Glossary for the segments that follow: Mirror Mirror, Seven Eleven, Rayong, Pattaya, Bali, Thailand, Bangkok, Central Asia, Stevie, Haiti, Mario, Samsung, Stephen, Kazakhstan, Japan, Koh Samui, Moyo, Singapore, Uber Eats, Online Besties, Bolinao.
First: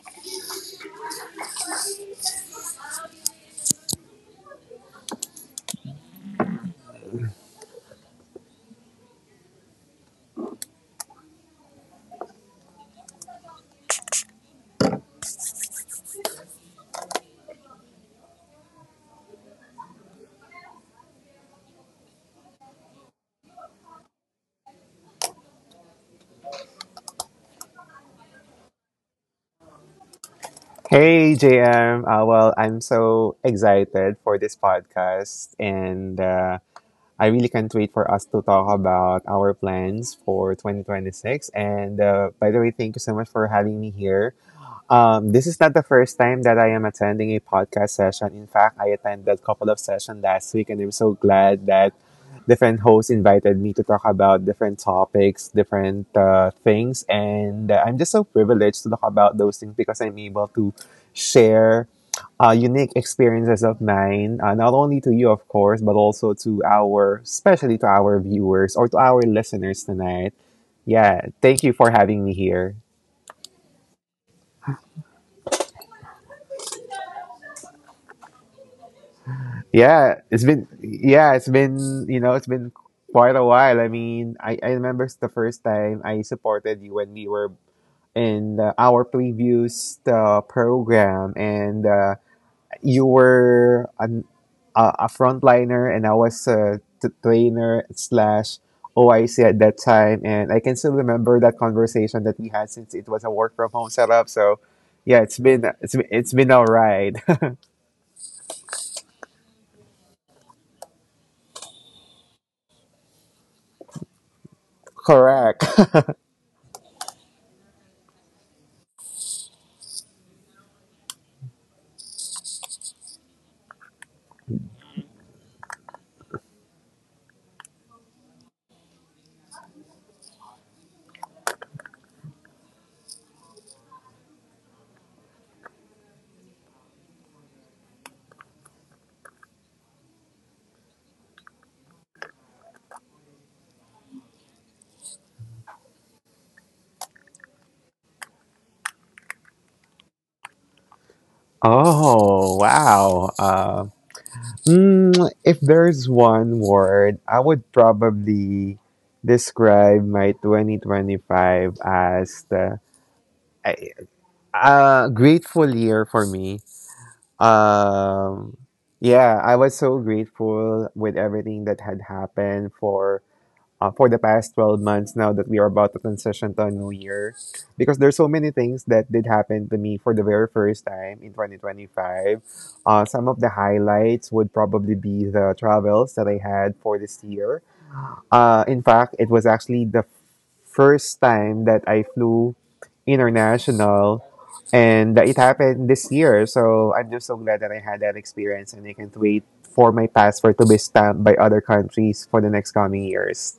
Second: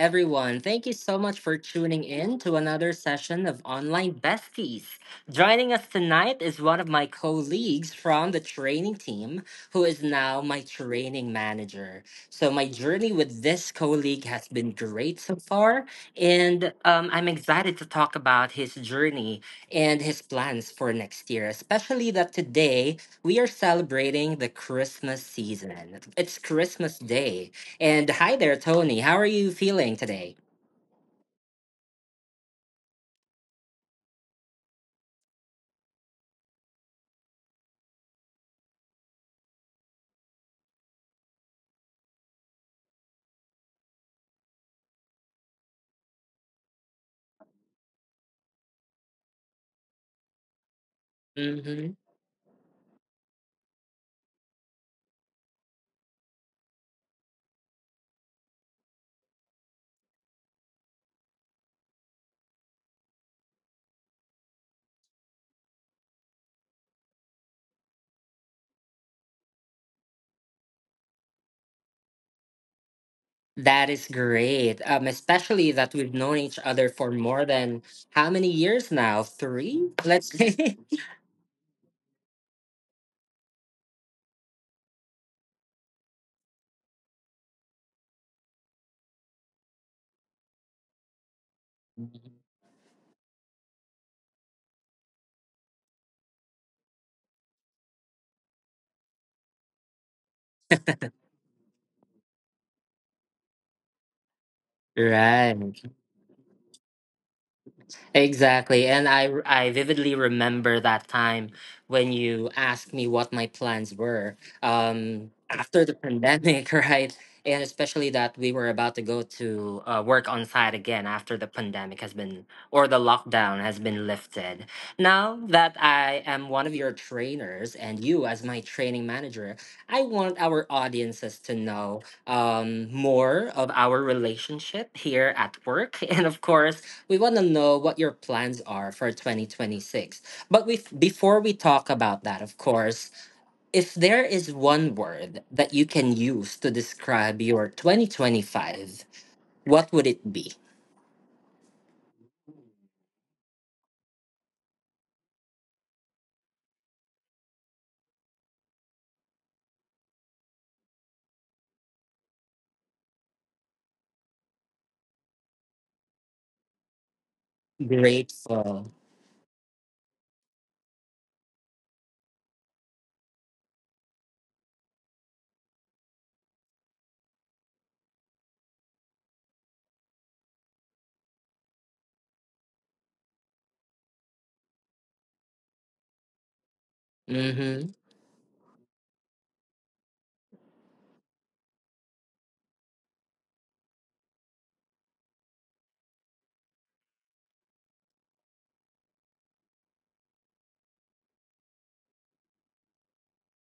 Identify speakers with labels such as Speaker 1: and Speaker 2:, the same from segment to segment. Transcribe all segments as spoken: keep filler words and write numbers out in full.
Speaker 1: everyone. Thank you so much for tuning in to another session of Online Besties. Joining us tonight is one of my colleagues from the training team, who is now my training manager. So, my journey with this colleague has been great so far, and um, I'm excited to talk about his journey and his plans for next year, especially that today we are celebrating the Christmas season. It's Christmas Day. And hi there, Tony. How are you feeling today?
Speaker 2: Hey J M, uh, well, I'm so excited for this podcast, and uh, I really can't wait for us to talk about our plans for twenty twenty-six. And uh, by the way, thank you so much for having me here. Um, this is not the first time that I am attending a podcast session. In fact, I attended a couple of sessions last week, and I'm so glad
Speaker 1: hmm
Speaker 2: that different hosts invited me to talk about different topics, different uh, things. And uh, I'm just so privileged to talk about those things because I'm able to share uh, unique experiences of mine, uh, not only to you, of course, but also to our, especially to our viewers or to our listeners tonight. Yeah, thank you for having me here.
Speaker 1: That is great. Um, especially that we've known each other for more than how many years now? Three?
Speaker 2: Yeah,
Speaker 1: Let's
Speaker 2: it's been,
Speaker 1: say.
Speaker 2: yeah, it's been, you know, it's been quite a while. I mean, I, I remember the first time I supported you when we were in uh, our previous uh, program, and uh, you were an, a, a frontliner, and I was a t- trainer slash O I C at that time. And I can still remember that conversation that we had since it was a work from home setup. So yeah, it's been,
Speaker 1: Right.
Speaker 2: it's been, it's been all right.
Speaker 1: Exactly. And I, r- I vividly remember that time when you asked me what my plans were, um,
Speaker 2: Correct.
Speaker 1: after the pandemic, right? And especially that we were about to go to uh, work on site again after the pandemic has been, or the lockdown has been lifted. Now that I am one of your trainers and you as my training manager, I want our audiences to know, um, more of our relationship here at work. And of course, we want to know what your plans are for twenty twenty-six. But we, before we talk about that, of course, if there is one word that you can use to describe your twenty twenty-five, what would it be?
Speaker 2: Oh, wow. Uh, mm, if there's one word, I would probably describe my twenty twenty-five as the a, a grateful year for me. Um,
Speaker 1: Grateful.
Speaker 2: yeah, I was so grateful with everything that had happened for uh, for the past twelve months now that we are about to transition to a new year because there's so many things that did happen to me for the very first time in twenty twenty-five. Uh, some of the highlights would probably be the travels that I had for this year. Uh, in fact, it was actually the first time that I flew international, and uh, it happened this year. So I'm just so glad that I had that experience, and I can't wait for my passport to be stamped by other countries for the next coming years.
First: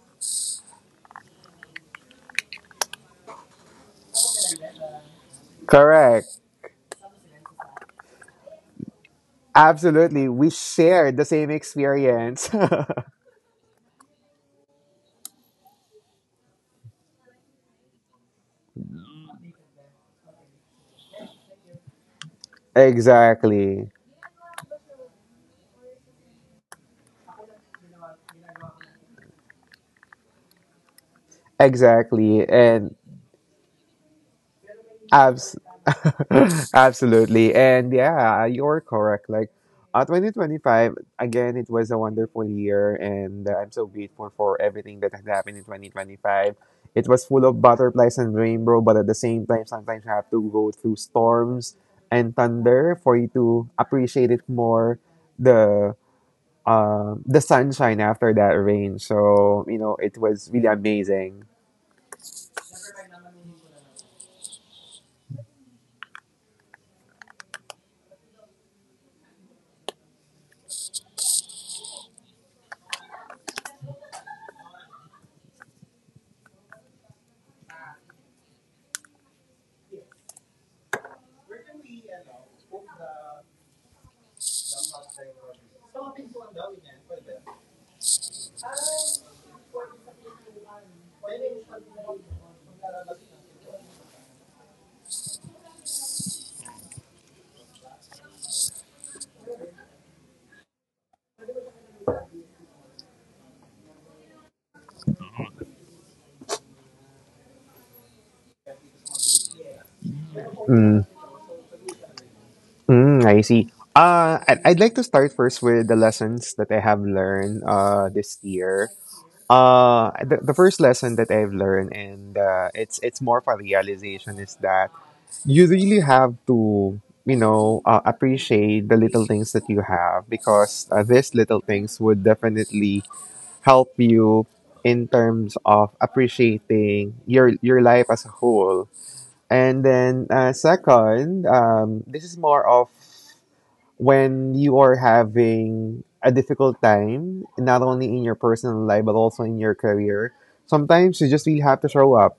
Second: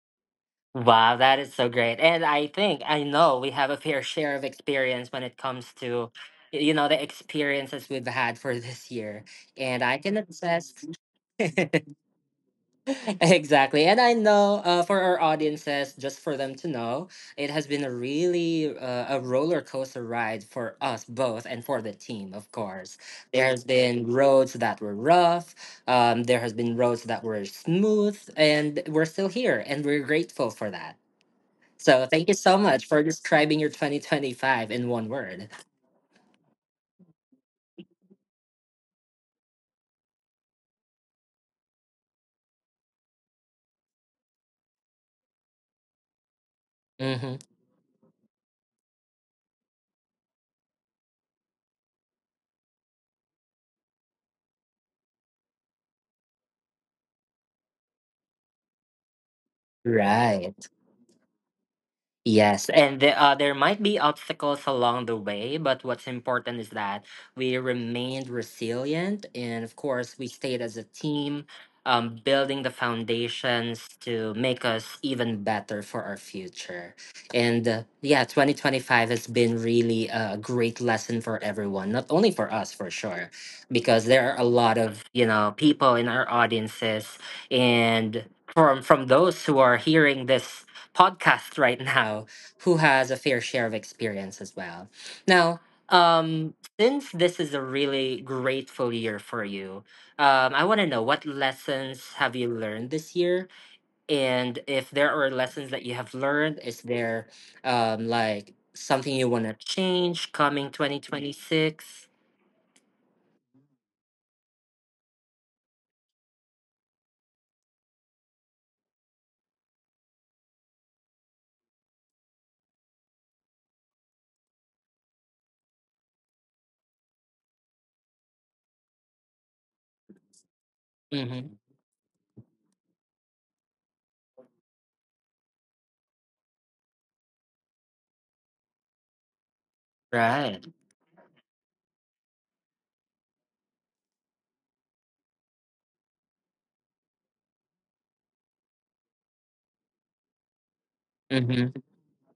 Speaker 1: Wow, that is so great. And I think I know we have a fair share of experience when it comes to
Speaker 2: Correct.
Speaker 1: y- you know the experiences we've had for this year. And I can
Speaker 2: Absolutely. We
Speaker 1: attest
Speaker 2: shared the same experience.
Speaker 1: exactly. And I know, uh, for our audiences, just for them to know, it has been a really uh, a roller coaster ride for us both and for the team, of course. There has
Speaker 2: Exactly.
Speaker 1: been roads that were rough. Um, there has been roads that were smooth, and we're still here, and we're grateful for that. So thank you
Speaker 2: Exactly.
Speaker 1: so much
Speaker 2: And
Speaker 1: for describing your twenty twenty-five in one word.
Speaker 2: Abs- absolutely. And yeah, you're correct. Like, uh, twenty twenty-five, again, it was a wonderful year, and uh, I'm so grateful for everything that has happened in twenty twenty-five. It was
Speaker 1: hmm
Speaker 2: full of butterflies and rainbow, but at the same time, sometimes you have to go through storms and thunder for you to appreciate it more, the uh, the sunshine after that rain. So, you know, it was really
Speaker 1: Right.
Speaker 2: amazing.
Speaker 1: Yes, and the, uh, there might be obstacles along the way, but what's important is that we remained resilient, and of course, we stayed as a team, um, building the foundations to make us even better for our future. And uh, yeah, twenty twenty-five has been really a great lesson for everyone, not only for us, for sure, because there are a lot of you know people in our audiences and. From, from those who are hearing this podcast right now who has a fair share of experience as well. Now, um, since this is a really grateful year for you, um, I want to know what lessons have you learned this year, and if there are lessons that you have learned, is there, um, like something you want to change coming twenty twenty six?
Speaker 2: Mm, I see. Uh, I'd, I'd like to start first with the lessons that I have learned uh, this year. Uh, the, the first lesson that I've learned, and uh, it's it's more of a realization, is that you really have to, you know, uh, appreciate the little things that you have because uh, these little things would definitely help you in terms of appreciating your your life as a whole. And then uh,
Speaker 1: Right.
Speaker 2: second, um, this is more of when you are having a difficult time, not only in your personal life but also in your career, sometimes you just really
Speaker 1: Mm-hmm.
Speaker 2: have to show up.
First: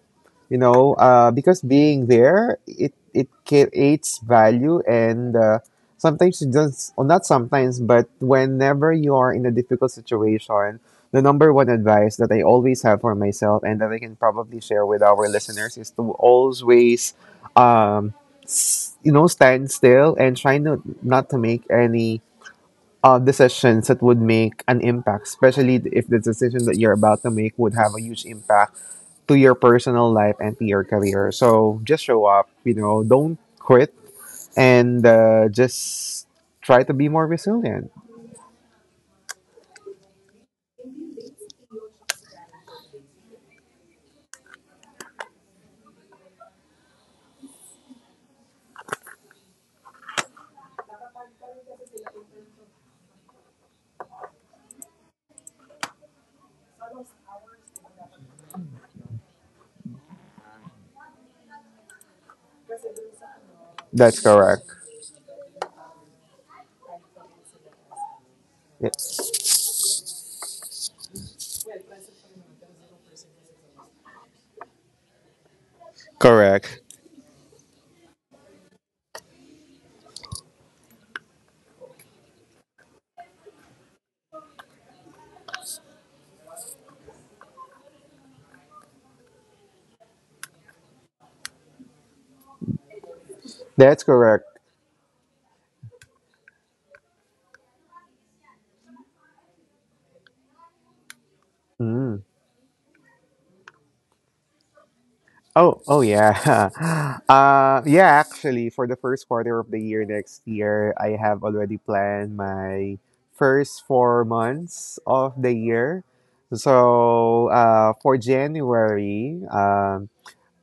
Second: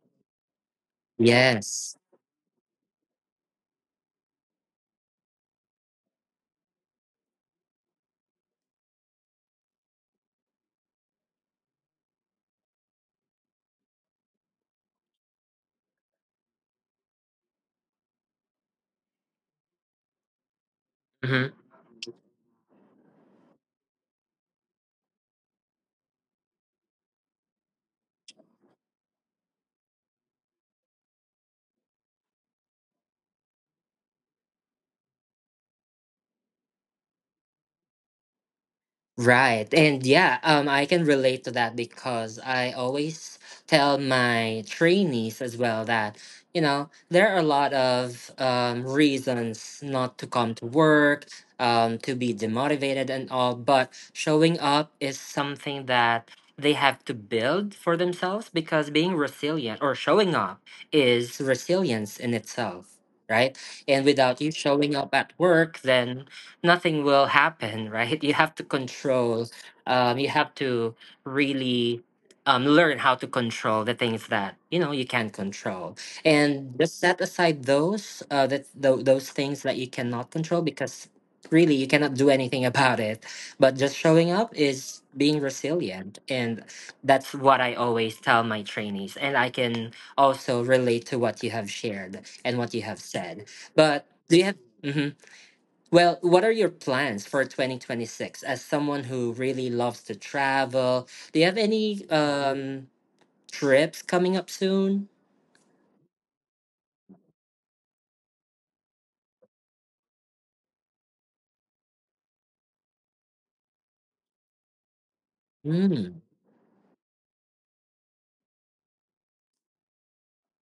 Speaker 2: You know, uh, because
Speaker 1: Yes.
Speaker 2: being there, it it creates value, and uh, sometimes it does. Well, not sometimes, but whenever you are in a difficult situation, the number one advice that I always have for myself and that I can probably share with our listeners is to always um, s- you know, stand still and try not not to
Speaker 1: Mm-hmm.
Speaker 2: make any uh, decisions that would make an impact, especially if the decision that you're about to make would have a huge impact to your personal life and to your career. So just show up, you know, don't quit, and uh, just try to be more resilient.
Speaker 1: Right. And yeah, um, I can relate to that because I always tell my trainees as well that, you know, there are a lot of um, reasons not to come to work, um, to be demotivated and all, but showing up is something that they have to build for themselves because being resilient or showing up is resilience in itself, right? And
Speaker 2: That's
Speaker 1: without you
Speaker 2: correct.
Speaker 1: showing up at work, then nothing will happen, right? You have to
Speaker 2: Yeah.
Speaker 1: control. Um, you have to really, um, learn how to control the things that you know you can control, and
Speaker 2: Correct.
Speaker 1: just set aside those uh, that tho- those things that you cannot control because really you cannot do anything about it. But just showing up is being resilient, and that's what I always tell my trainees, and I can also relate to what you have shared and what you have said.
Speaker 2: That's
Speaker 1: But do
Speaker 2: correct.
Speaker 1: you have? Mhm. Well, what are your plans for twenty twenty-six as someone who really loves to travel? Do you have any
Speaker 2: Mm.
Speaker 1: um trips coming up soon?
Speaker 2: Oh, oh yeah. Uh, yeah, actually, for the first quarter of the year next year, I have already planned my first four months of the year.
Speaker 1: Mm,
Speaker 2: So, uh, for January, um,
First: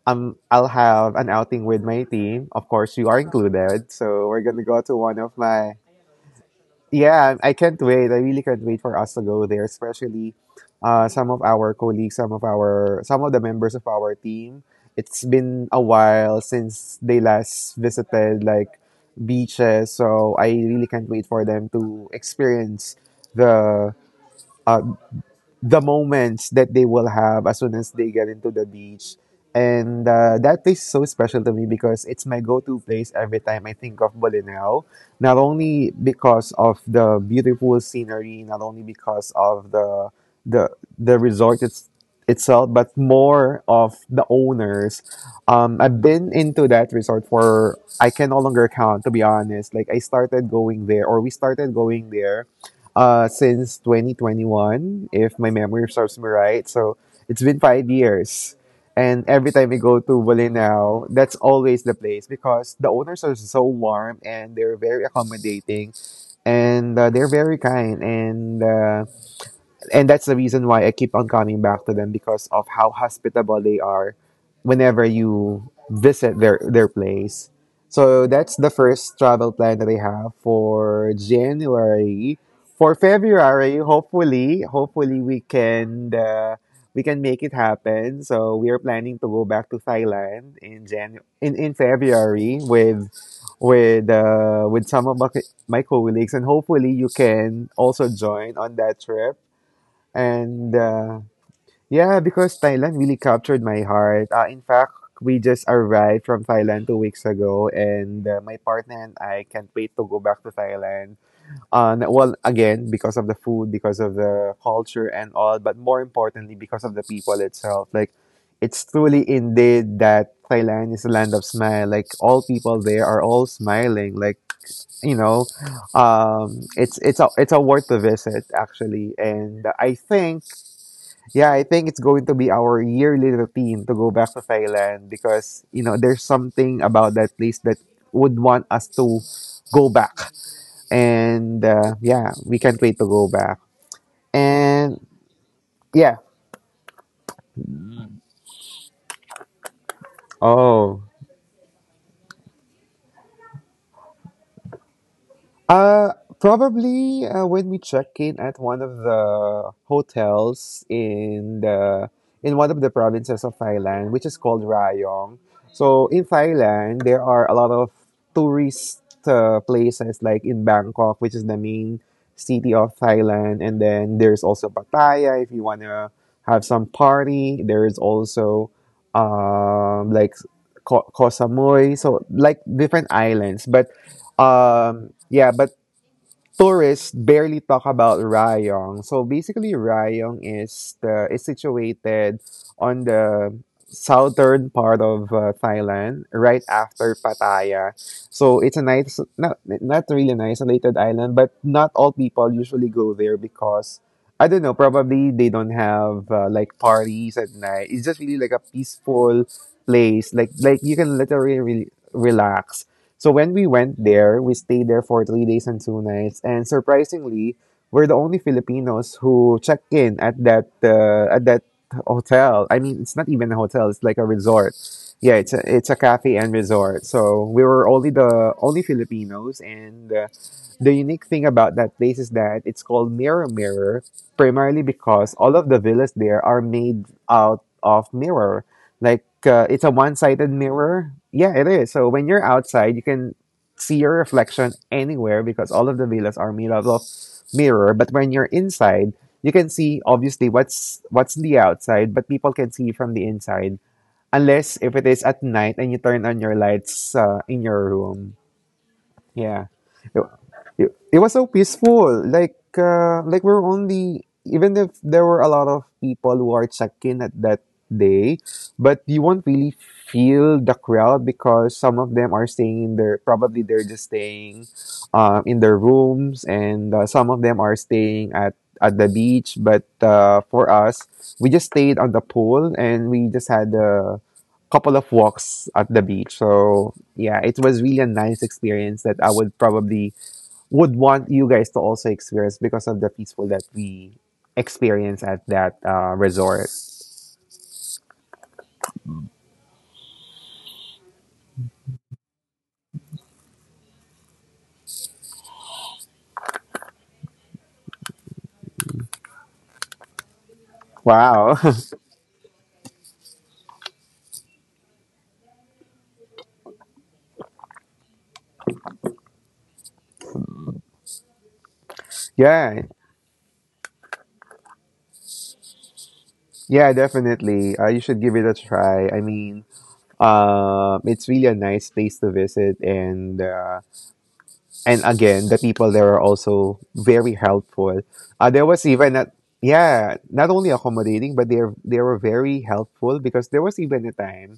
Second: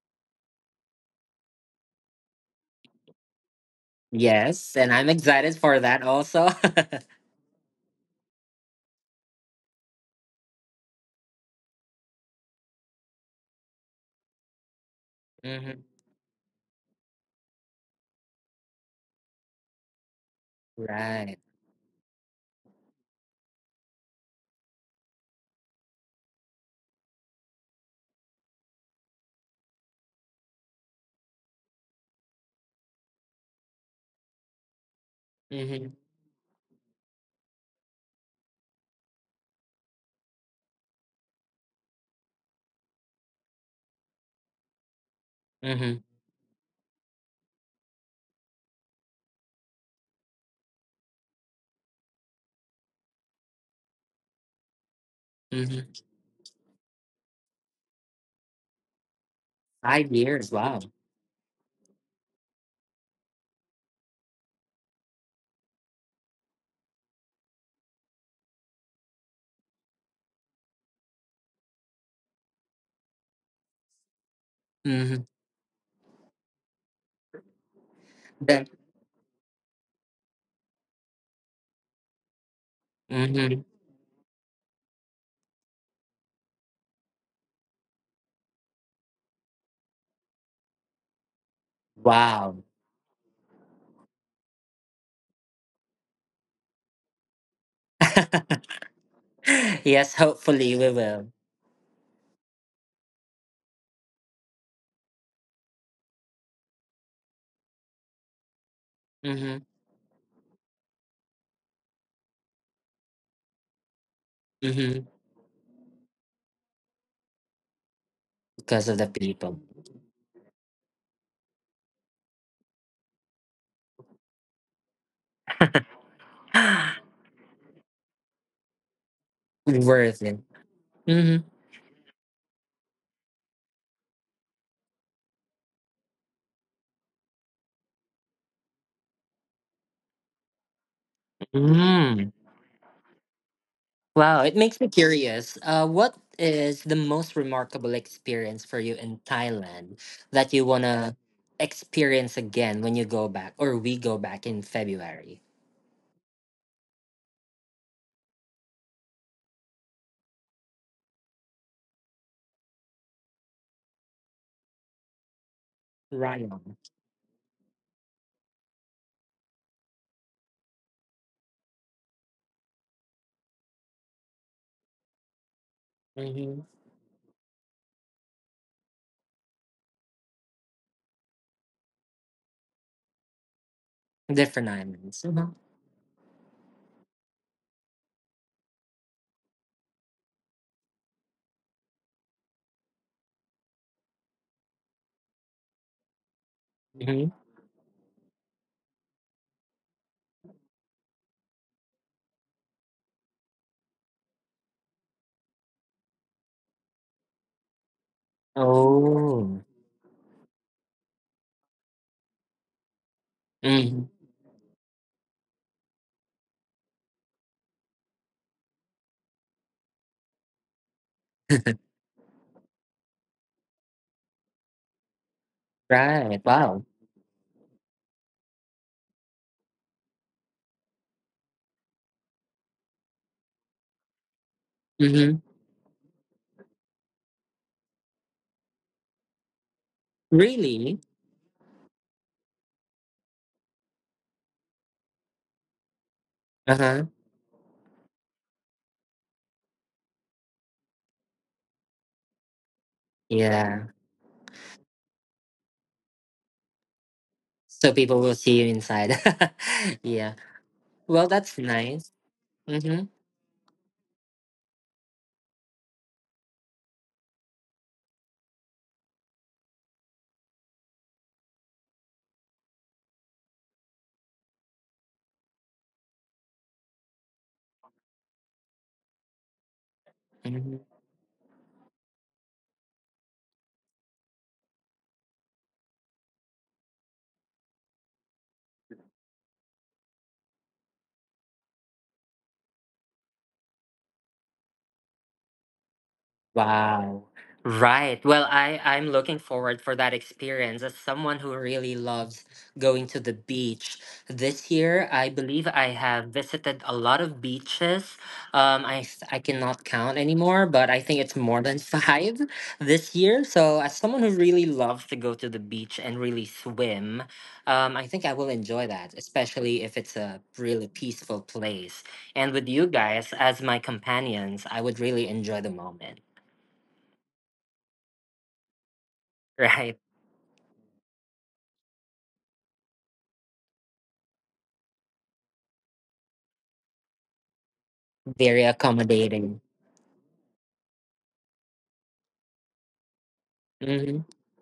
Speaker 2: um, I'll have an outing with my team. Of course, you are included. So, we're gonna
Speaker 1: yes,
Speaker 2: go
Speaker 1: and
Speaker 2: to
Speaker 1: I'm
Speaker 2: one of
Speaker 1: excited
Speaker 2: my—
Speaker 1: for that also.
Speaker 2: yeah, I can't wait. I really can't wait for us to go there, especially uh, some of our colleagues, some of our some of the members of our team. It's been a
Speaker 1: hmm
Speaker 2: while since they last visited like beaches, so I really can't wait
Speaker 1: Right.
Speaker 2: for them to experience the uh, the moments that they will have as soon as they get into the beach. And uh, that place is so special to me because it's my go to place every time I think of Bolinao. Not only
Speaker 1: Mm-hmm.
Speaker 2: because of the beautiful scenery, not only because of the the the resort it's, itself, but more of the owners. Um,
Speaker 1: Mm-hmm.
Speaker 2: I've been into that resort for, I can no longer count, to be honest. Like I started going there, or we started going there uh, since twenty twenty-one, if my memory
Speaker 1: Mm-hmm.
Speaker 2: serves me right. So it's been five years. And every time we go
Speaker 1: Five
Speaker 2: to
Speaker 1: years. Wow.
Speaker 2: Bolinao, that's always the place because the owners are so warm and they're very accommodating, and uh, they're very kind. And uh, and that's the reason why I keep on coming back to them because of how hospitable they are whenever
Speaker 1: Mm-hmm.
Speaker 2: you visit their their place. So that's
Speaker 1: Then,
Speaker 2: the first travel plan that I have for January. For
Speaker 1: mm-hmm.
Speaker 2: February, hopefully, hopefully we can uh, we can make it happen. So we are planning to go back to Thailand in Jan in, in February
Speaker 1: Wow.
Speaker 2: with with uh, with some of my, my colleagues, and hopefully you can also join on that trip,
Speaker 1: Yes, hopefully
Speaker 2: and
Speaker 1: we
Speaker 2: uh,
Speaker 1: will.
Speaker 2: yeah, because Thailand really captured my heart. Uh, in fact, we just arrived from Thailand two weeks ago, and uh, my partner and I
Speaker 1: Mm-hmm.
Speaker 2: can't wait to go back to Thailand. Um, well, again, because of the food, because of the
Speaker 1: Mm-hmm.
Speaker 2: culture and all, but more importantly, because of the people itself. Like, it's
Speaker 1: Because of the
Speaker 2: truly
Speaker 1: people.
Speaker 2: indeed that Thailand is a land of smile. Like, all people there are all smiling. Like, you know, um, it's it's a it's a worth the visit, actually, and I
Speaker 1: Worth it.
Speaker 2: think
Speaker 1: Mm-hmm.
Speaker 2: yeah, I think it's going to be our yearly routine to go back to Thailand because, you know, there's something about that place that would want us to go back. And uh,
Speaker 1: Mm-hmm.
Speaker 2: yeah, we can't wait to go back.
Speaker 1: Wow, it makes me
Speaker 2: And
Speaker 1: curious. Uh, what
Speaker 2: yeah.
Speaker 1: is the most remarkable experience for you in Thailand that you want
Speaker 2: Oh.
Speaker 1: to experience again when you go back or we go back in February?
Speaker 2: Uh, Probably uh, when we check in at one of the hotels in the in one of the provinces of Thailand, which is called Rayong. So in
Speaker 1: Ryan.
Speaker 2: Thailand, there are a lot of tourist uh, places like in Bangkok, which is the main city of Thailand, and then there's also Pattaya if you wanna
Speaker 1: hmm
Speaker 2: have some party. There is also um like Ko- Koh Samui, so like different islands, but
Speaker 1: Different
Speaker 2: um
Speaker 1: islands. hmm
Speaker 2: yeah, but tourists barely talk about Rayong. So basically, Rayong is the is situated on the southern part of uh, Thailand, right after
Speaker 1: hmm
Speaker 2: Pattaya. So it's a nice, not not really an isolated island, but not all people usually go there because, I don't know, probably they don't have uh, like parties at night. It's just really like a peaceful
Speaker 1: Oh.
Speaker 2: place. Like like you can literally re- relax. So when we went
Speaker 1: hmm
Speaker 2: there, we stayed there for three days and two nights, and surprisingly, we're the only Filipinos who checked in at that uh, at that hotel. I mean, it's not even a hotel; it's like a resort. Yeah, it's a it's a cafe
Speaker 1: right.
Speaker 2: and
Speaker 1: Wow.
Speaker 2: resort. So we were only the only Filipinos, and uh, the unique thing about that place is that it's called Mirror Mirror, primarily because
Speaker 1: hmm
Speaker 2: all of the villas there are made out of mirrors. Like uh, it's a one-sided
Speaker 1: Really?
Speaker 2: mirror, yeah it is, so when you're outside you can see your reflection anywhere because all of the villas are made
Speaker 1: Uh
Speaker 2: out of
Speaker 1: huh.
Speaker 2: mirror, but when you're inside you can see obviously what's what's the outside, but people can see from the inside
Speaker 1: Yeah.
Speaker 2: unless if it is at night and you turn on your lights uh, in
Speaker 1: So
Speaker 2: your
Speaker 1: people will
Speaker 2: room,
Speaker 1: see you inside.
Speaker 2: yeah. It,
Speaker 1: yeah.
Speaker 2: it, it
Speaker 1: Well,
Speaker 2: was so
Speaker 1: that's nice.
Speaker 2: peaceful. Like
Speaker 1: Mm-hmm.
Speaker 2: uh, like we're only— even if there were a lot of people who are checking at that day, but you won't really feel the crowd because some of them are staying in their— probably they're just staying um, in their rooms, and uh, some of them are staying at at the beach, but uh, for
Speaker 1: Mm-hmm.
Speaker 2: us we just stayed on the pool and we just had a couple of walks at the beach. So yeah, it was really a nice experience that I would probably would want you guys to also experience because of the peaceful that we experience at that uh, resort.
Speaker 1: Wow. Right. Well, I I'm looking forward for that experience as someone who really loves going to the beach. This year, I believe I have visited a lot of beaches. Um, I s- I cannot count anymore, but I think it's more
Speaker 2: Wow.
Speaker 1: than five this year. So, as someone who really loves to go to the beach and really swim, um, I think I will enjoy that, especially if it's a really peaceful place. And with you
Speaker 2: Yeah.
Speaker 1: guys as my companions, I would really enjoy the moment.
Speaker 2: Yeah, definitely. Uh, you should give it a try. I mean,
Speaker 1: Right.
Speaker 2: um, it's really a nice place to visit and uh, and again the people there are also very helpful, uh,
Speaker 1: Very
Speaker 2: there was even a
Speaker 1: accommodating.
Speaker 2: yeah, not only accommodating, but they're they were very helpful because there was even a
Speaker 1: hmm
Speaker 2: time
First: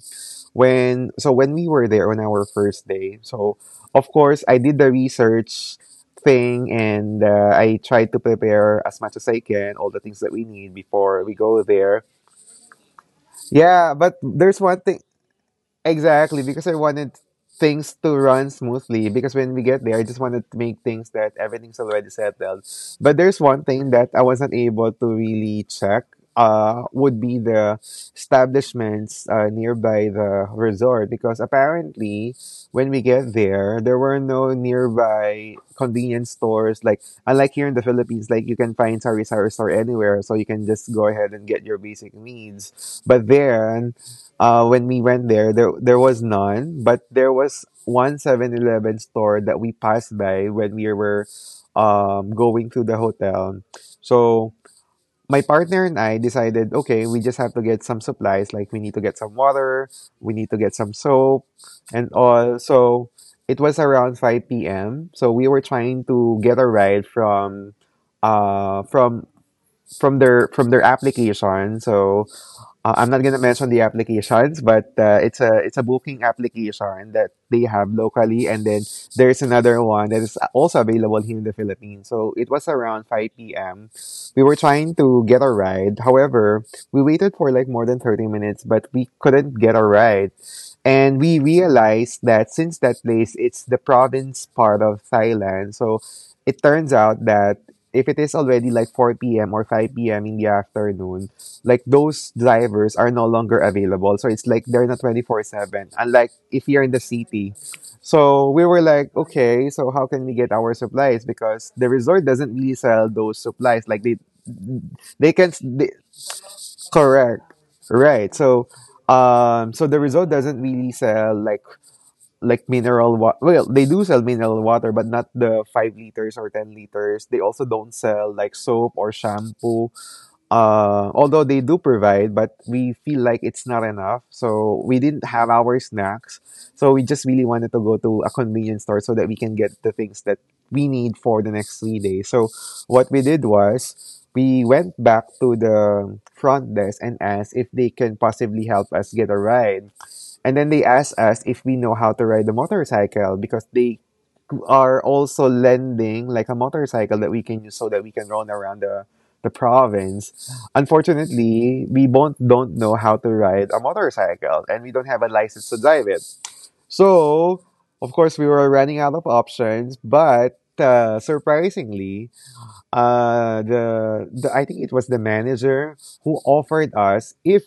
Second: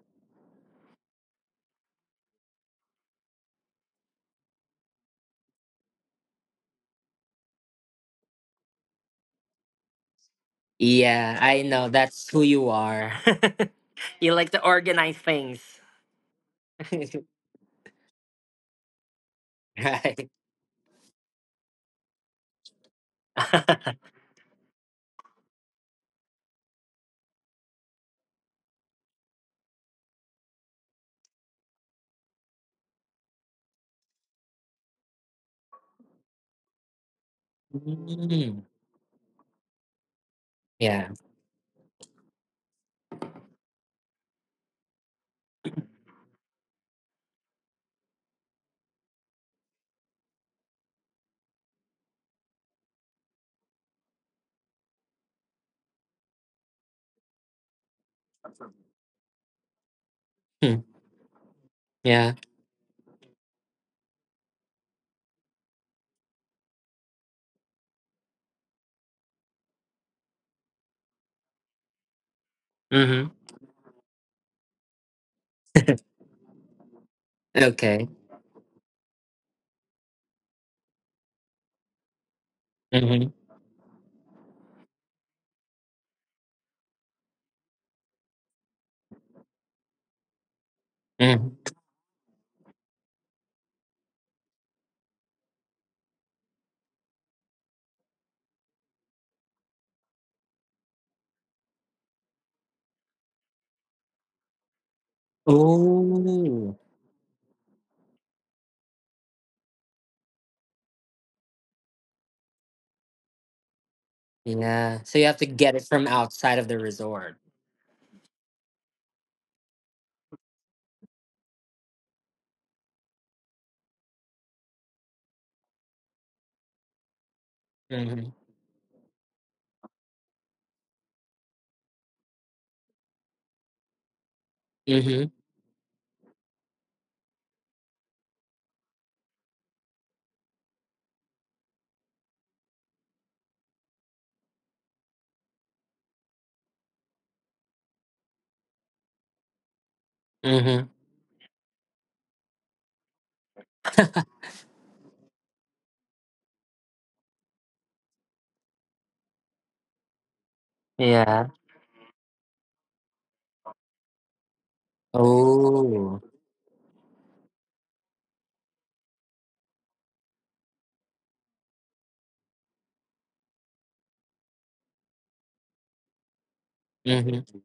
Speaker 2: when so when we were there on our first day. So of course I did the research thing, and uh, I tried to prepare as much as I can all the things that we need before we
Speaker 1: Yeah,
Speaker 2: go
Speaker 1: I know.
Speaker 2: there.
Speaker 1: That's who you are.
Speaker 2: Yeah, but
Speaker 1: you like
Speaker 2: there's
Speaker 1: to
Speaker 2: one thing.
Speaker 1: organize things.
Speaker 2: Exactly, because I wanted things to run smoothly. Because when we get there, I just
Speaker 1: right.
Speaker 2: wanted to make things that everything's already settled. But there's one thing that I wasn't able to really check. Uh, would be the establishments uh, nearby the resort because apparently when we get there, there were no nearby convenience stores. Like unlike here in the Philippines, like you
Speaker 1: Mm,
Speaker 2: can find sari sari store anywhere, so you can just go
Speaker 1: yeah.
Speaker 2: ahead and get your basic needs. But there uh, When we went there, there there was none, but there was one Seven Eleven store that we passed by when we were um, going to the hotel. So my partner and I decided, okay, we just have to get some supplies. Like we need to get some water, we need to get
Speaker 1: Hmm,
Speaker 2: some soap, and
Speaker 1: yeah.
Speaker 2: all. So it was around five p m. So we were trying to get a ride from, uh, from from their from their application. So uh, I'm not
Speaker 1: hmm
Speaker 2: going to mention the applications, but uh, it's a it's a booking application that they have
Speaker 1: Okay.
Speaker 2: locally, and then there's another one that is also available here in the Philippines. So it was around
Speaker 1: hmm
Speaker 2: five p m. We were trying to get a ride. However, we waited for like more than thirty minutes, but we couldn't get a ride. And we
Speaker 1: hmm
Speaker 2: realized that since that place, it's the province part of Thailand. So it turns out that if it is already like four p m or five p m in the afternoon, like those drivers are no longer available. So it's like they're not twenty four seven, unlike if
Speaker 1: Oh,
Speaker 2: you're in the city. So we were like, okay, so how can we get our supplies? Because the resort doesn't really sell those supplies. Like they,
Speaker 1: yeah. So you
Speaker 2: they
Speaker 1: have to
Speaker 2: can,
Speaker 1: get it
Speaker 2: they,
Speaker 1: from outside of the resort.
Speaker 2: correct. Right. So, um, so the resort doesn't really sell like, like mineral water. Well, they do sell mineral water, but not the five liters or ten liters. They also don't sell
Speaker 1: hmm
Speaker 2: like soap or shampoo, uh, although they do provide, but we feel like it's not enough. So we didn't
Speaker 1: hmm
Speaker 2: have our snacks. So we just really wanted to go to a convenience store so that we can get the things that we need for the next three days. So what we did was we went back to the front desk and asked if they can possibly help us get a ride. And then they
Speaker 1: hmm
Speaker 2: asked us if we know how to ride the motorcycle because they are also lending like a motorcycle that we can use so that we can run around the the province.
Speaker 1: Yeah.
Speaker 2: Unfortunately, we both don't know how to ride a motorcycle and we don't have a license to drive
Speaker 1: Oh.
Speaker 2: it. So, of course, we were running out of options, but uh, surprisingly, uh the, the I think it was the manager who offered us
Speaker 1: hmm
Speaker 2: if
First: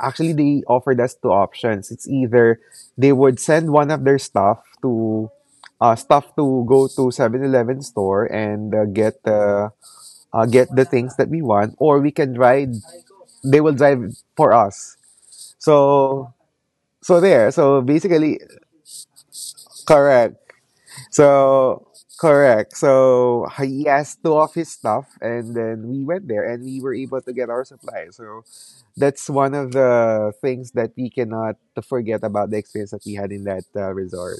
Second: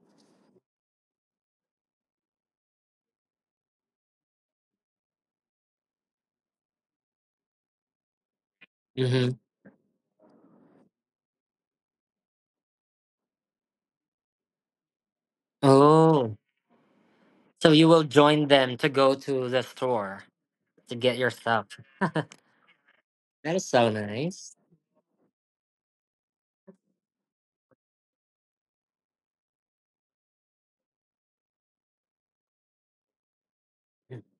Speaker 2: actually they offered us two options. It's either they would send one of their staff to uh staff to go to Seven Eleven store and uh, get
Speaker 1: hmm
Speaker 2: uh, uh get the things that we want, or we can drive they will drive for us. So
Speaker 1: Oh.
Speaker 2: so there,
Speaker 1: So
Speaker 2: so
Speaker 1: you will
Speaker 2: basically,
Speaker 1: join them to go to the store.
Speaker 2: correct.
Speaker 1: To get your stuff.
Speaker 2: So, correct. So
Speaker 1: That is
Speaker 2: he
Speaker 1: so
Speaker 2: asked two of
Speaker 1: nice.
Speaker 2: his stuff, and then we went there, and we were able to get our supplies. So that's one of the things that we cannot forget about the experience that we had in that uh, resort.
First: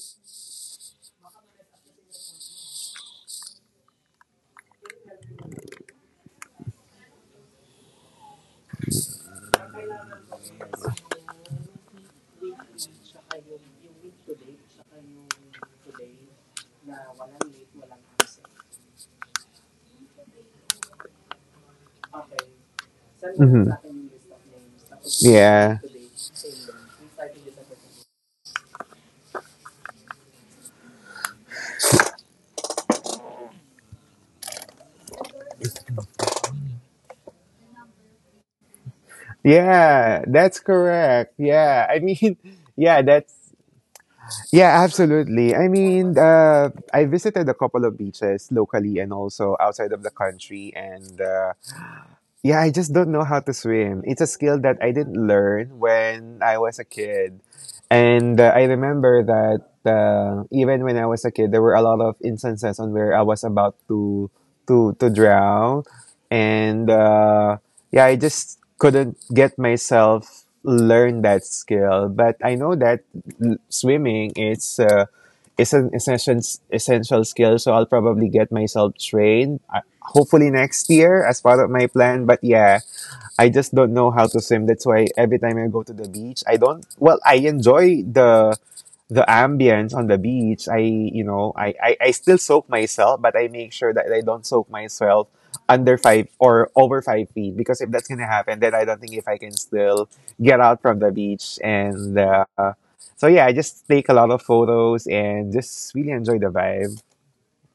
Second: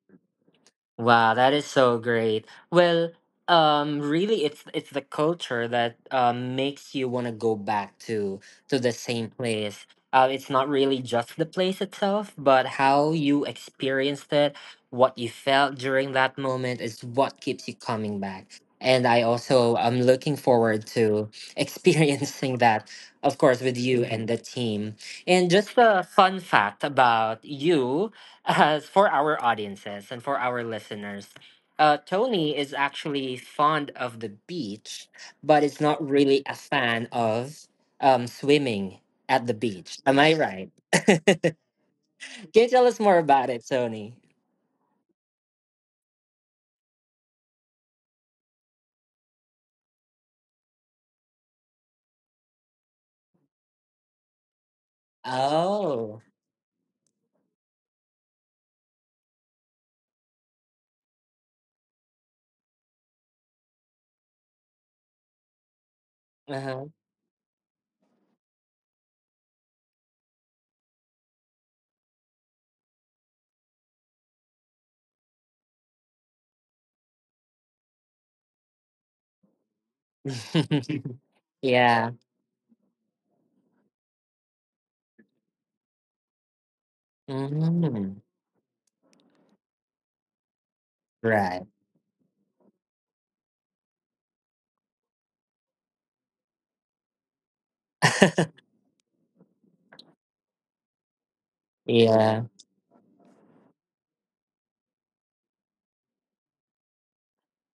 Speaker 1: Wow, that is so great. Well, um, really, it's it's the culture that um makes you want to go back to to the same place. Uh, it's not really just the place itself, but how you experienced it, what you felt during that moment is what keeps you coming back. And I also am looking forward to experiencing that, of course,
Speaker 2: Mhm.
Speaker 1: with you and the team. And just
Speaker 2: Yeah.
Speaker 1: a fun fact about you as for our audiences and for our listeners. Uh, Tony is actually fond of the beach, but is not really a fan of, um, swimming at the beach. Am
Speaker 2: Yeah,
Speaker 1: I
Speaker 2: that's
Speaker 1: right?
Speaker 2: correct. Yeah, I mean,
Speaker 1: Can you tell us
Speaker 2: yeah,
Speaker 1: more
Speaker 2: that's
Speaker 1: about it, Tony?
Speaker 2: yeah, absolutely. I mean, uh, I visited a couple of beaches locally and also outside of the country, and uh, yeah, I just don't know how to swim. It's a skill that I didn't learn
Speaker 1: Oh,
Speaker 2: when I was a kid. And uh, I remember that uh, even when I was a kid, there were a lot of instances on where I was about to to to drown,
Speaker 1: uh-huh.
Speaker 2: and uh, yeah, I just couldn't get myself learn that skill. But I know that l- swimming is uh, is an essential essential skill, so I'll probably get myself trained uh, hopefully next year as part of my
Speaker 1: yeah.
Speaker 2: plan. But yeah, I just don't know how to swim. That's why every time I go to the beach, I don't, well, I enjoy
Speaker 1: Mhm.
Speaker 2: the, the ambience on the beach. I, you know,
Speaker 1: Right.
Speaker 2: I, I, I still soak myself, but I make sure that I don't soak myself under five or over five feet because if that's going to happen, then I don't think if I can still get out from the beach. And,
Speaker 1: yeah.
Speaker 2: uh, so yeah, I just take a lot of photos and just really enjoy the vibe.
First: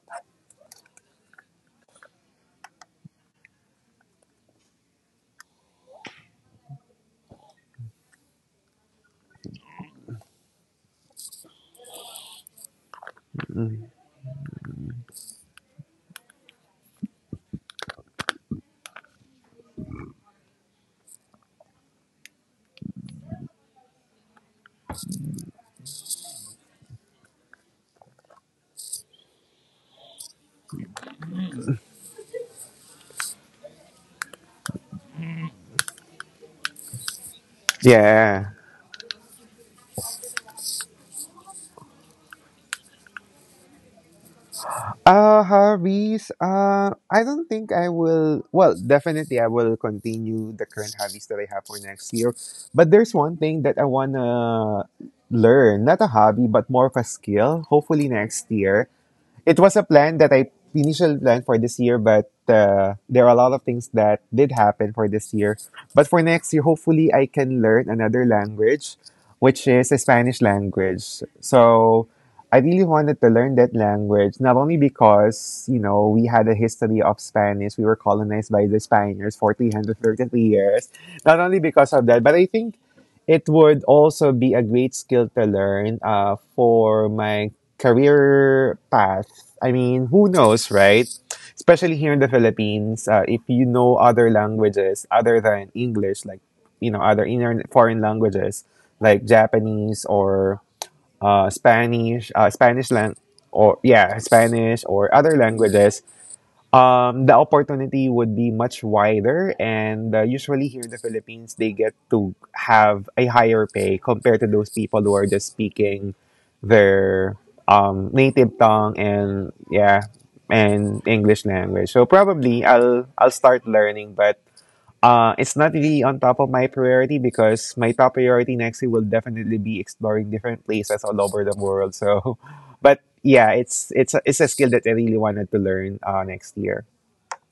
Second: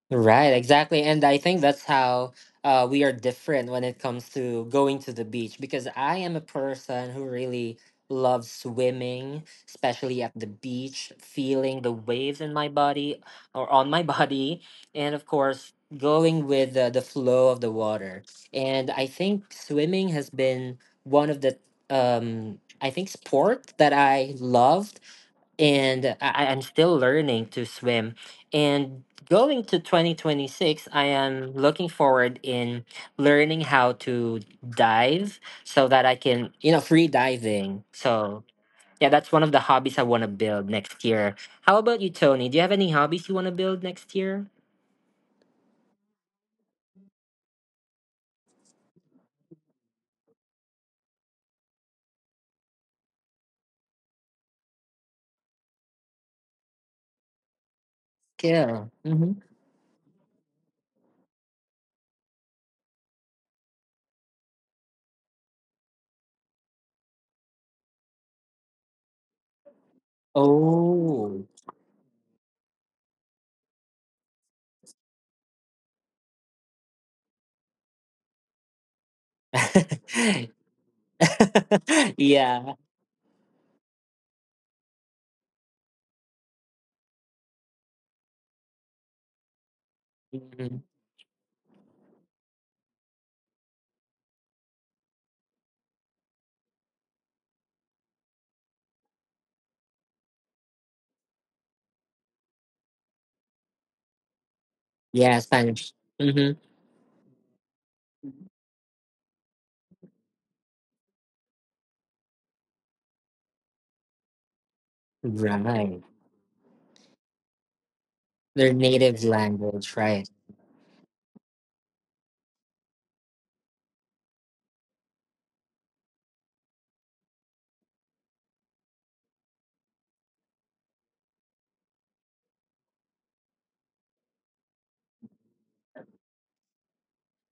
Speaker 1: Right, exactly. And I think that's how, uh, we are different when it comes to going to the beach because I am a person who really loves swimming, especially at the beach, feeling the waves in my body or
Speaker 2: Mm.
Speaker 1: on my body. And of course, going with the, the flow of the water. And I think swimming has been one of the, um, I think, sport that I loved and I, I'm still learning to swim. And going to twenty twenty-six, I am looking forward in learning how to dive so that I can, you know, free diving. So
Speaker 2: Yeah.
Speaker 1: yeah, that's one of the hobbies I want to build next year. How about you, Tony? Do you have any hobbies you want to build next year?
Speaker 2: Uh, hobbies. Uh, I don't think I will. Well, definitely I will continue the current hobbies that I have for next year. But there's one thing that I wanna learn, not a hobby, but more of a skill. Hopefully next
Speaker 1: Yeah.
Speaker 2: year,
Speaker 1: hmm
Speaker 2: it was a plan that I initially planned for this year, but uh, there are a lot of things that did happen for this year. But for next year, hopefully, I can learn another language, which is the Spanish language.
Speaker 1: Oh.
Speaker 2: So I really wanted to learn that language, not only because, you know, we had a history of Spanish, we were colonized by the Spaniards for three hundred thirty-three years, not only because of that, but I
Speaker 1: yeah.
Speaker 2: think it would also be a great skill to learn uh, for my career path. I mean, who knows,
Speaker 1: Mhm.
Speaker 2: right? Especially here in the Philippines, uh, if you know other languages other than English, like, you know, other inner foreign languages like Japanese or uh, Spanish, uh, Spanish lang- or yeah, Spanish or other
Speaker 1: Yeah, Spanish.
Speaker 2: languages,
Speaker 1: hmm
Speaker 2: um, the opportunity would be much wider, and uh, usually here in the Philippines, they get to have a higher pay compared to those people who are just
Speaker 1: Right.
Speaker 2: speaking their um, native
Speaker 1: Their
Speaker 2: tongue
Speaker 1: native
Speaker 2: and
Speaker 1: language,
Speaker 2: yeah,
Speaker 1: right?
Speaker 2: and English language. So probably I'll I'll start learning, but uh, it's not really on top of my priority because my top priority next year will definitely be exploring different places all over the world. So, but yeah, it's it's a, it's a skill that I really wanted to learn uh, next year.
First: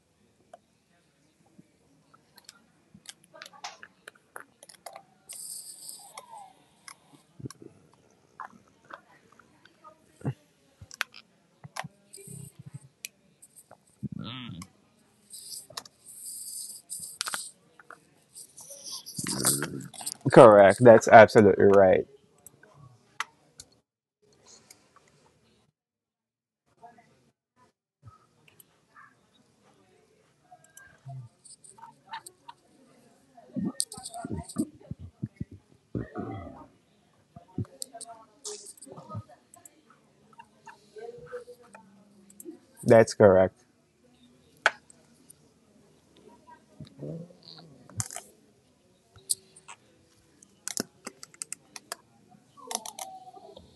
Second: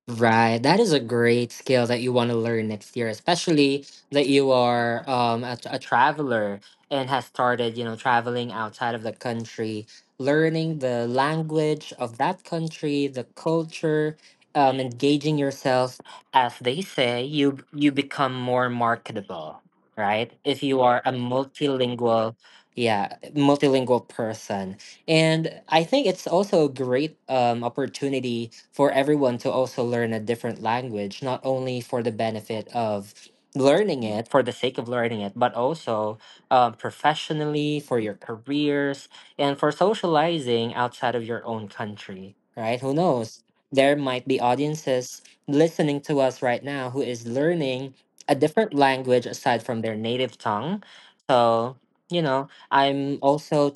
Speaker 1: Right. That is a great skill that you want to learn next year, especially that you are um a, a traveler and have started, you know, traveling outside of the country, learning the language of that country, the culture, um, engaging yourself. As they say, you you become more marketable, right? If you
Speaker 2: Correct.
Speaker 1: are
Speaker 2: That's
Speaker 1: a
Speaker 2: absolutely right.
Speaker 1: multilingual, yeah, multilingual person. And I think it's also a great, um, opportunity for everyone to also learn a different language, not only for the benefit of learning it for the sake of learning it, but also, um, professionally for your careers and for socializing outside of your own country, right? Who
Speaker 2: That's
Speaker 1: knows?
Speaker 2: correct.
Speaker 1: There might be audiences listening to us right now who is learning a different language aside from their native tongue. So, you know, I'm also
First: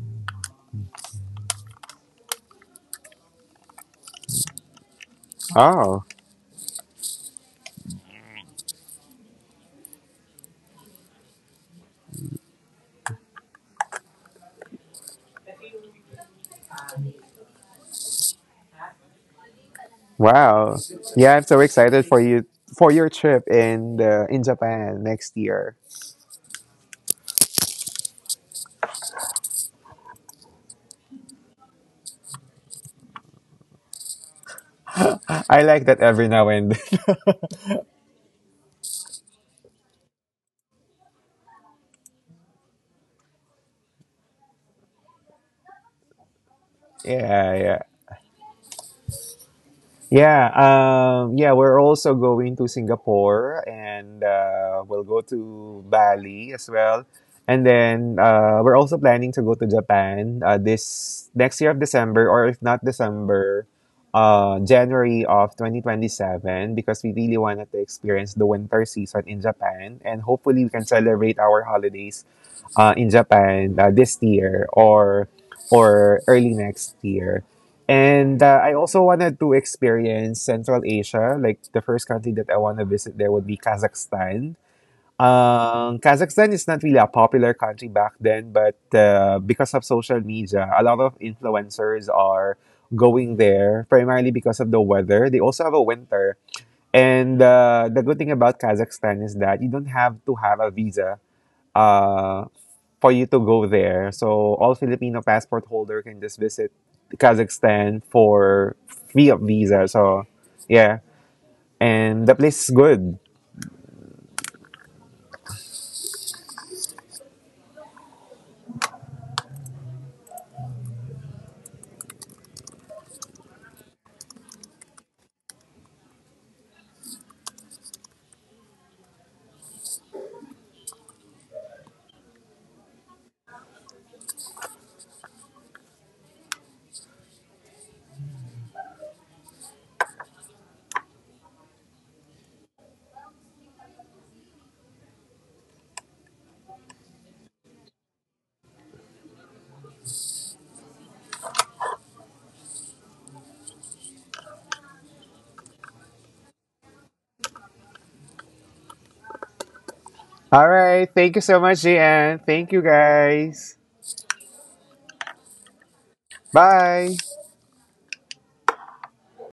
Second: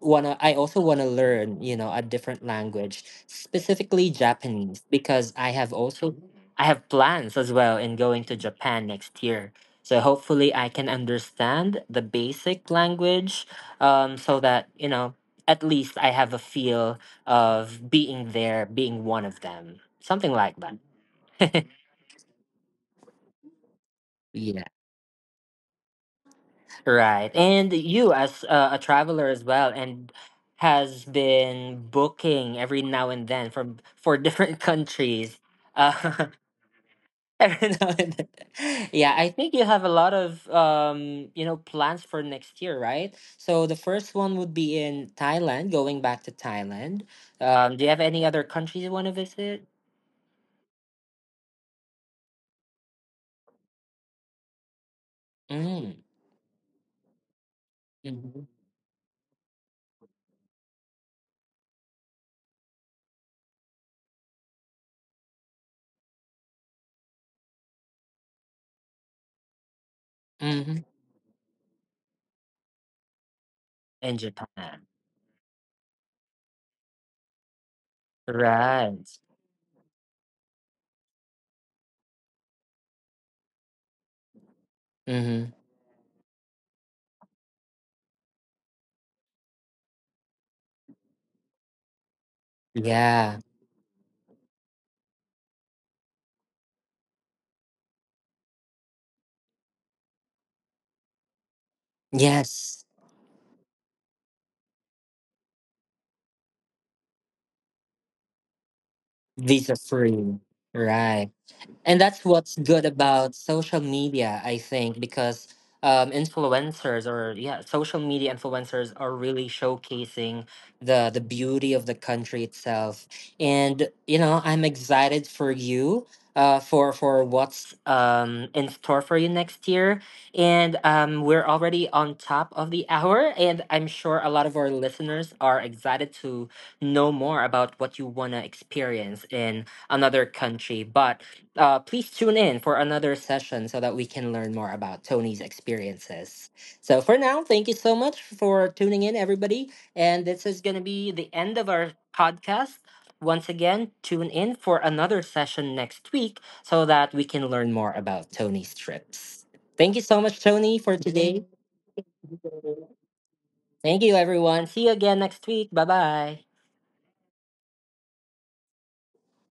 Speaker 1: wanna I also wanna learn, you know, a different language, specifically Japanese, because I have
Speaker 2: Oh,
Speaker 1: also I have plans as well in going to Japan next year. So hopefully I can understand the basic language, um, so that, you know, at least I have a feel of being there, being one of them. Something like
Speaker 2: wow. Yeah, I'm so
Speaker 1: that.
Speaker 2: excited for you for your trip in the, in
Speaker 1: Yeah.
Speaker 2: Japan next year.
Speaker 1: Right. And you as uh, a traveler as well and has been booking every now and then from for different countries.
Speaker 2: I like that
Speaker 1: Uh,
Speaker 2: every now and
Speaker 1: every now and then. Yeah, I think you have a lot of, um, you know, plans for next year, right? So the first one would be in Thailand, going back to Thailand.
Speaker 2: yeah.
Speaker 1: Um,
Speaker 2: Yeah,
Speaker 1: do you have any other countries you want to visit?
Speaker 2: Yeah, um, yeah, we're also going to Singapore and uh, we'll go to
Speaker 1: Mm.
Speaker 2: Bali as well. And then
Speaker 1: Mm-hmm.
Speaker 2: uh, we're also planning to go to Japan uh, this next year of December, or if not December, uh, January of twenty twenty-seven, because we really wanted to experience the winter season in Japan. And hopefully, we
Speaker 1: Mm-hmm.
Speaker 2: can celebrate our holidays uh, in Japan uh, this
Speaker 1: In
Speaker 2: year
Speaker 1: Japan.
Speaker 2: or or early next year. And uh, I also
Speaker 1: Right.
Speaker 2: wanted to experience Central Asia. Like the first country that I want to visit there would be Kazakhstan.
Speaker 1: Mm-hmm.
Speaker 2: Um, Kazakhstan is not really a popular country back then, but uh, because of social media, a lot of influencers are going
Speaker 1: Yeah.
Speaker 2: there primarily because of the weather. They also have a winter. And uh, the good thing about Kazakhstan is that you don't have to have a visa uh,
Speaker 1: Yes.
Speaker 2: for you to go there. So all Filipino passport holder can just visit Kazakhstan for free of
Speaker 1: Visa
Speaker 2: visa. So
Speaker 1: free.
Speaker 2: yeah,
Speaker 1: Right, and that's
Speaker 2: and the
Speaker 1: what's
Speaker 2: place is
Speaker 1: good
Speaker 2: good.
Speaker 1: about social media I think because, um, influencers or yeah social media influencers are really showcasing the the beauty of the country itself and you know I'm excited for you, uh, for for what's, um, in store for you next year and um, we're already on top of the hour and I'm sure a lot of our listeners are excited to know more about what you want to experience in another country but, uh, please tune in for another session so that we can learn more about Tony's experiences. So, for now, thank you so much for tuning in, everybody. And this is going to be the end of our podcast. Once again, tune in for another session next week so that we can learn more about Tony's trips. Thank you so much,
Speaker 2: All
Speaker 1: Tony, for
Speaker 2: right, thank you
Speaker 1: today.
Speaker 2: so much, Jan. Thank you guys.
Speaker 1: Thank you, everyone. See you again next week. Bye bye.
Speaker 2: Bye.